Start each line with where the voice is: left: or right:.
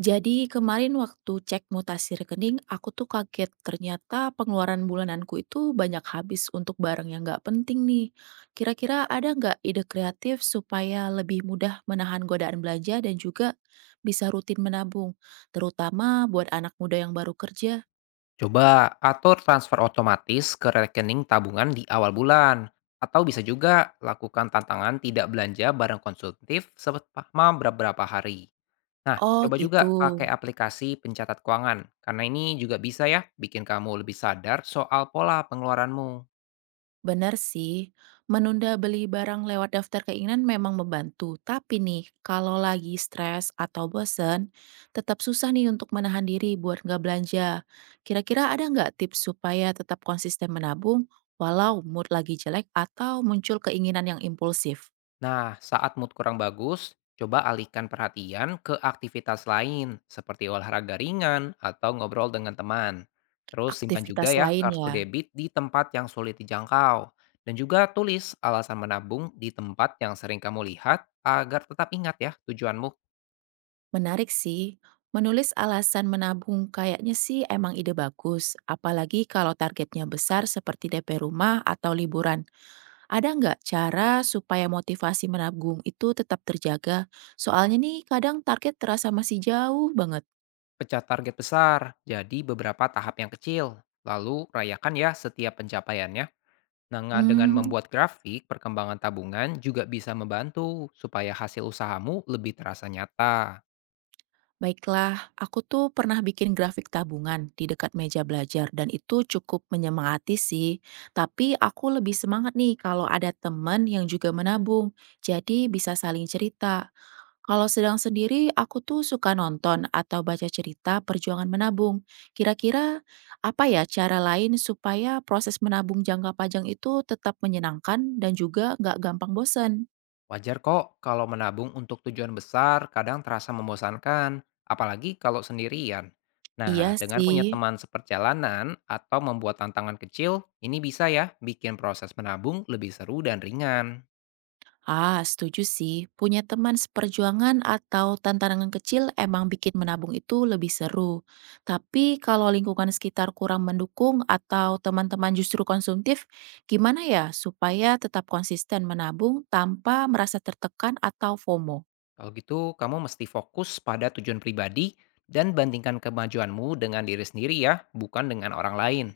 right: Jadi kemarin waktu cek mutasi rekening, aku tuh kaget ternyata pengeluaran bulananku itu banyak habis untuk barang yang nggak penting nih. Kira-kira ada nggak ide kreatif supaya lebih mudah menahan godaan belanja dan juga bisa rutin menabung, terutama buat anak muda yang baru kerja?
left: Coba atur transfer otomatis ke rekening tabungan di awal bulan. Atau bisa juga lakukan tantangan tidak belanja barang konsumtif selama beberapa hari. Nah,
right: Oh
left: coba juga
right: gitu.
left: pakai aplikasi pencatat keuangan. Karena ini juga bisa ya bikin kamu lebih sadar soal pola pengeluaranmu.
right: Benar sih, menunda beli barang lewat daftar keinginan memang membantu. Tapi nih, kalau lagi stres atau bosen, tetap susah nih untuk menahan diri buat nggak belanja. Kira-kira ada nggak tips supaya tetap konsisten menabung walau mood lagi jelek atau muncul keinginan yang impulsif?
left: Nah, saat mood kurang bagus, coba alihkan perhatian ke aktivitas lain seperti olahraga ringan atau ngobrol dengan teman. Terus simpan juga
right: Aktivitas
left: ya
right: lain
left: kartu
right: ya.
left: debit di tempat yang sulit dijangkau. Dan juga tulis alasan menabung di tempat yang sering kamu lihat agar tetap ingat ya tujuanmu.
right: Menarik sih, menulis alasan menabung kayaknya sih emang ide bagus. Apalagi kalau targetnya besar seperti DP rumah atau liburan. Ada nggak cara supaya motivasi menabung itu tetap terjaga? Soalnya nih kadang target terasa masih jauh banget.
left: Pecah target besar, jadi beberapa tahap yang kecil. Lalu rayakan ya setiap pencapaiannya. Nah, dengan
right: Mmm,
left: membuat grafik, perkembangan tabungan juga bisa membantu supaya hasil usahamu lebih terasa nyata.
right: Baiklah, aku tuh pernah bikin grafik tabungan di dekat meja belajar dan itu cukup menyemangati sih. Tapi aku lebih semangat nih kalau ada teman yang juga menabung, jadi bisa saling cerita. Kalau sedang sendiri, aku tuh suka nonton atau baca cerita perjuangan menabung. Kira-kira apa ya cara lain supaya proses menabung jangka panjang itu tetap menyenangkan dan juga nggak gampang bosen?
left: Wajar kok kalau menabung untuk tujuan besar kadang terasa membosankan, apalagi kalau sendirian. Nah,
right: Iya
left: dengan punya
right: sih.
left: teman seperjalanan atau membuat tantangan kecil, ini bisa ya bikin proses menabung lebih seru dan ringan.
right: Ah, setuju sih. Punya teman seperjuangan atau tantangan kecil emang bikin menabung itu lebih seru. Tapi kalau lingkungan sekitar kurang mendukung atau teman-teman justru konsumtif, gimana ya supaya tetap konsisten menabung tanpa merasa tertekan atau FOMO?
left: Kalau gitu, kamu mesti fokus pada tujuan pribadi dan bandingkan kemajuanmu dengan diri sendiri ya, bukan dengan orang lain.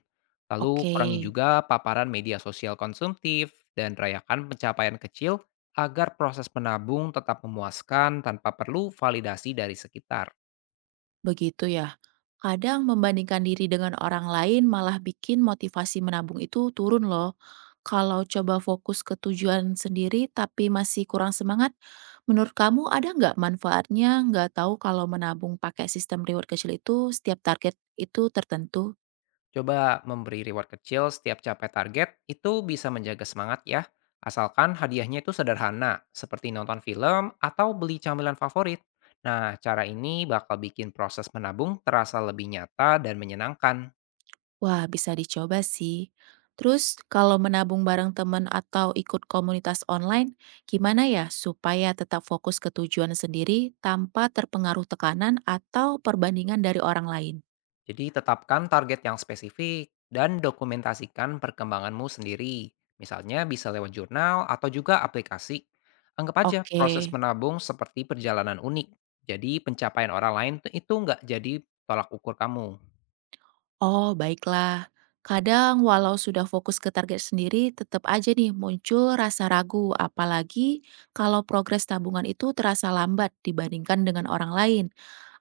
left: Lalu
right: Oke.
left: kurangi juga paparan media sosial konsumtif dan rayakan pencapaian kecil agar proses menabung tetap memuaskan tanpa perlu validasi dari sekitar.
right: Begitu ya. Kadang membandingkan diri dengan orang lain malah bikin motivasi menabung itu turun loh. Kalau coba fokus ke tujuan sendiri tapi masih kurang semangat, menurut kamu ada nggak manfaatnya? Nggak tahu kalau menabung pakai sistem reward kecil itu setiap target itu tertentu?
left: Coba memberi reward kecil setiap capai target itu bisa menjaga semangat ya, asalkan hadiahnya itu sederhana, seperti nonton film atau beli camilan favorit. Nah, cara ini bakal bikin proses menabung terasa lebih nyata dan menyenangkan.
right: Wah, bisa dicoba sih. Terus, kalau menabung bareng teman atau ikut komunitas online, gimana ya supaya tetap fokus ke tujuan sendiri tanpa terpengaruh tekanan atau perbandingan dari orang lain?
left: Jadi tetapkan target yang spesifik dan dokumentasikan perkembanganmu sendiri. Misalnya bisa lewat jurnal atau juga aplikasi. Anggap aja
right: Oke,
left: proses menabung seperti perjalanan unik. Jadi pencapaian orang lain tuh itu nggak jadi tolak ukur kamu.
right: oh baiklah. Kadang, walau sudah fokus ke target sendiri, tetap aja nih muncul rasa ragu, apalagi kalau progres tabungan itu terasa lambat dibandingkan dengan orang lain.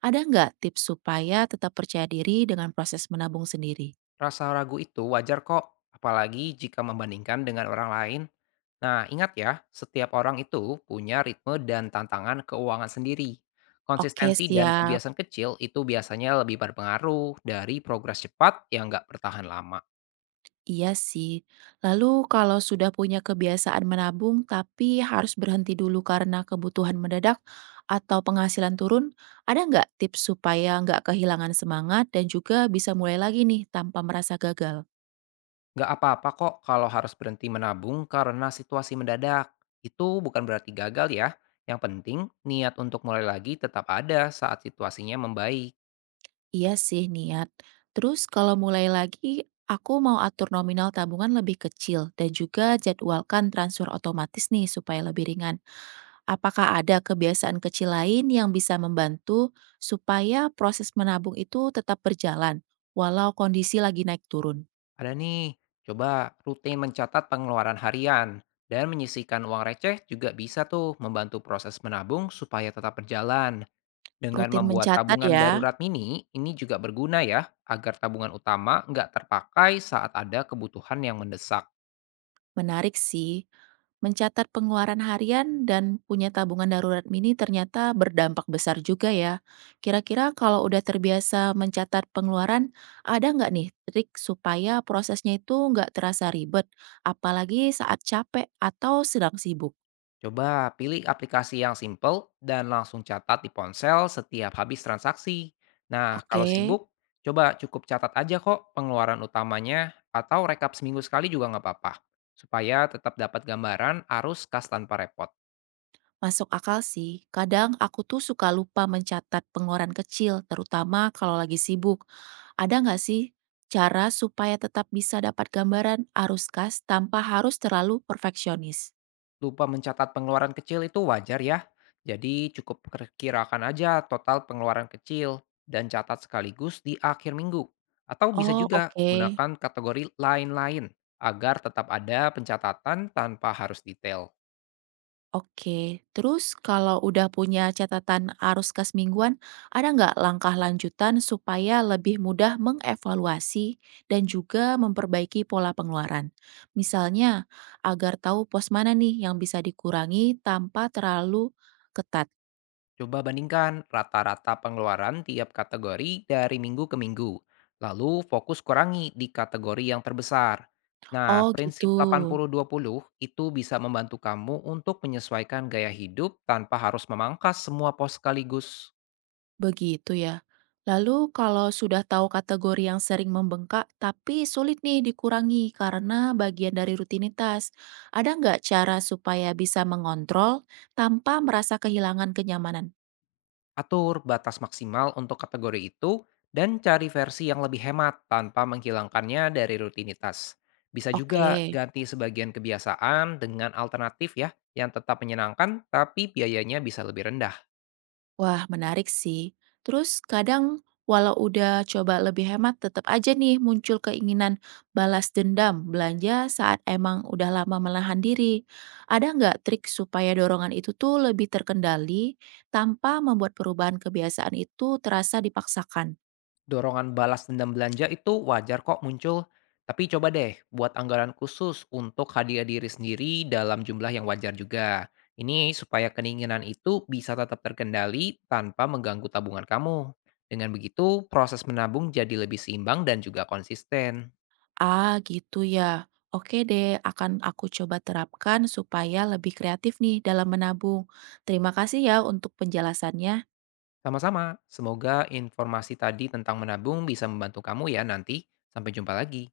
right: Ada nggak tips supaya tetap percaya diri dengan proses menabung sendiri?
left: Rasa ragu itu wajar kok, apalagi jika membandingkan dengan orang lain. Nah, ingat ya, setiap orang itu punya ritme dan tantangan keuangan sendiri.
right: Oke,
left: Konsistensi dan
right: siap.
left: kebiasaan kecil itu biasanya lebih berpengaruh dari progres cepat yang nggak bertahan lama.
right: Iya sih. Lalu kalau sudah punya kebiasaan menabung tapi harus berhenti dulu karena kebutuhan mendadak atau penghasilan turun, ada nggak tips supaya nggak kehilangan semangat dan juga bisa mulai lagi nih tanpa merasa gagal?
left: Nggak apa-apa kok kalau harus berhenti menabung karena situasi mendadak. Itu bukan berarti gagal ya. Yang penting, niat untuk mulai lagi tetap ada saat situasinya membaik.
right: Iya sih, niat. Terus kalau mulai lagi, aku mau atur nominal tabungan lebih kecil dan juga jadwalkan transfer otomatis nih supaya lebih ringan. Apakah ada kebiasaan kecil lain yang bisa membantu supaya proses menabung itu tetap berjalan walau kondisi lagi naik turun?
left: Ada nih, coba rutin mencatat pengeluaran harian dan menyisihkan uang receh juga bisa tuh membantu proses menabung supaya tetap berjalan. Dengan
right: Rutin
left: membuat
right: mencatat
left: tabungan
right: ya,
left: darurat mini, ini juga berguna ya, agar tabungan utama nggak terpakai saat ada kebutuhan yang mendesak.
right: menarik sih. Mencatat pengeluaran harian dan punya tabungan darurat mini ternyata berdampak besar juga ya. Kira-kira kalau udah terbiasa mencatat pengeluaran, ada nggak nih trik supaya prosesnya itu nggak terasa ribet, apalagi saat capek atau sedang sibuk?
left: Coba pilih aplikasi yang simple dan langsung catat di ponsel setiap habis transaksi. Nah, kalau
right: Oke.
left: sibuk, coba cukup catat aja kok pengeluaran utamanya atau rekap seminggu sekali juga nggak apa-apa. Supaya tetap dapat gambaran arus kas tanpa repot.
right: Masuk akal sih. Kadang aku tuh suka lupa mencatat pengeluaran kecil, terutama kalau lagi sibuk. Ada nggak sih cara supaya tetap bisa dapat gambaran arus kas tanpa harus terlalu perfeksionis?
left: Lupa mencatat pengeluaran kecil itu wajar ya. Jadi cukup perkirakan aja total pengeluaran kecil dan catat sekaligus di akhir minggu. Atau bisa
right: Oh,
left: juga
right: oke.
left: gunakan kategori lain-lain agar tetap ada pencatatan tanpa harus detail.
right: Oke, terus kalau udah punya catatan arus kas mingguan, ada nggak langkah lanjutan supaya lebih mudah mengevaluasi dan juga memperbaiki pola pengeluaran? Misalnya, agar tahu pos mana nih yang bisa dikurangi tanpa terlalu ketat.
left: Coba bandingkan rata-rata pengeluaran tiap kategori dari minggu ke minggu, lalu fokus kurangi di kategori yang terbesar. Nah,
right: Oh gitu.
left: prinsip 80-20 itu bisa membantu kamu untuk menyesuaikan gaya hidup tanpa harus memangkas semua pos sekaligus.
right: Begitu ya. Lalu kalau sudah tahu kategori yang sering membengkak tapi sulit nih dikurangi karena bagian dari rutinitas, ada nggak cara supaya bisa mengontrol tanpa merasa kehilangan kenyamanan?
left: Atur batas maksimal untuk kategori itu dan cari versi yang lebih hemat tanpa menghilangkannya dari rutinitas. Bisa
right: Oke.
left: juga ganti sebagian kebiasaan dengan alternatif ya yang tetap menyenangkan tapi biayanya bisa lebih rendah.
right: Wah, menarik sih. Terus kadang walau udah coba lebih hemat tetap aja nih muncul keinginan balas dendam belanja saat emang udah lama menahan diri. Ada nggak trik supaya dorongan itu tuh lebih terkendali tanpa membuat perubahan kebiasaan itu terasa dipaksakan?
left: Dorongan balas dendam belanja itu wajar kok muncul, tapi coba deh buat anggaran khusus untuk hadiah diri sendiri dalam jumlah yang wajar juga. Ini supaya keinginan itu bisa tetap terkendali tanpa mengganggu tabungan kamu. Dengan begitu, proses menabung jadi lebih seimbang dan juga konsisten.
right: Ah, gitu ya. Oke deh, akan aku coba terapkan supaya lebih kreatif nih dalam menabung. Terima kasih ya untuk penjelasannya.
left: Sama-sama, semoga informasi tadi tentang menabung bisa membantu kamu ya nanti. Sampai jumpa lagi.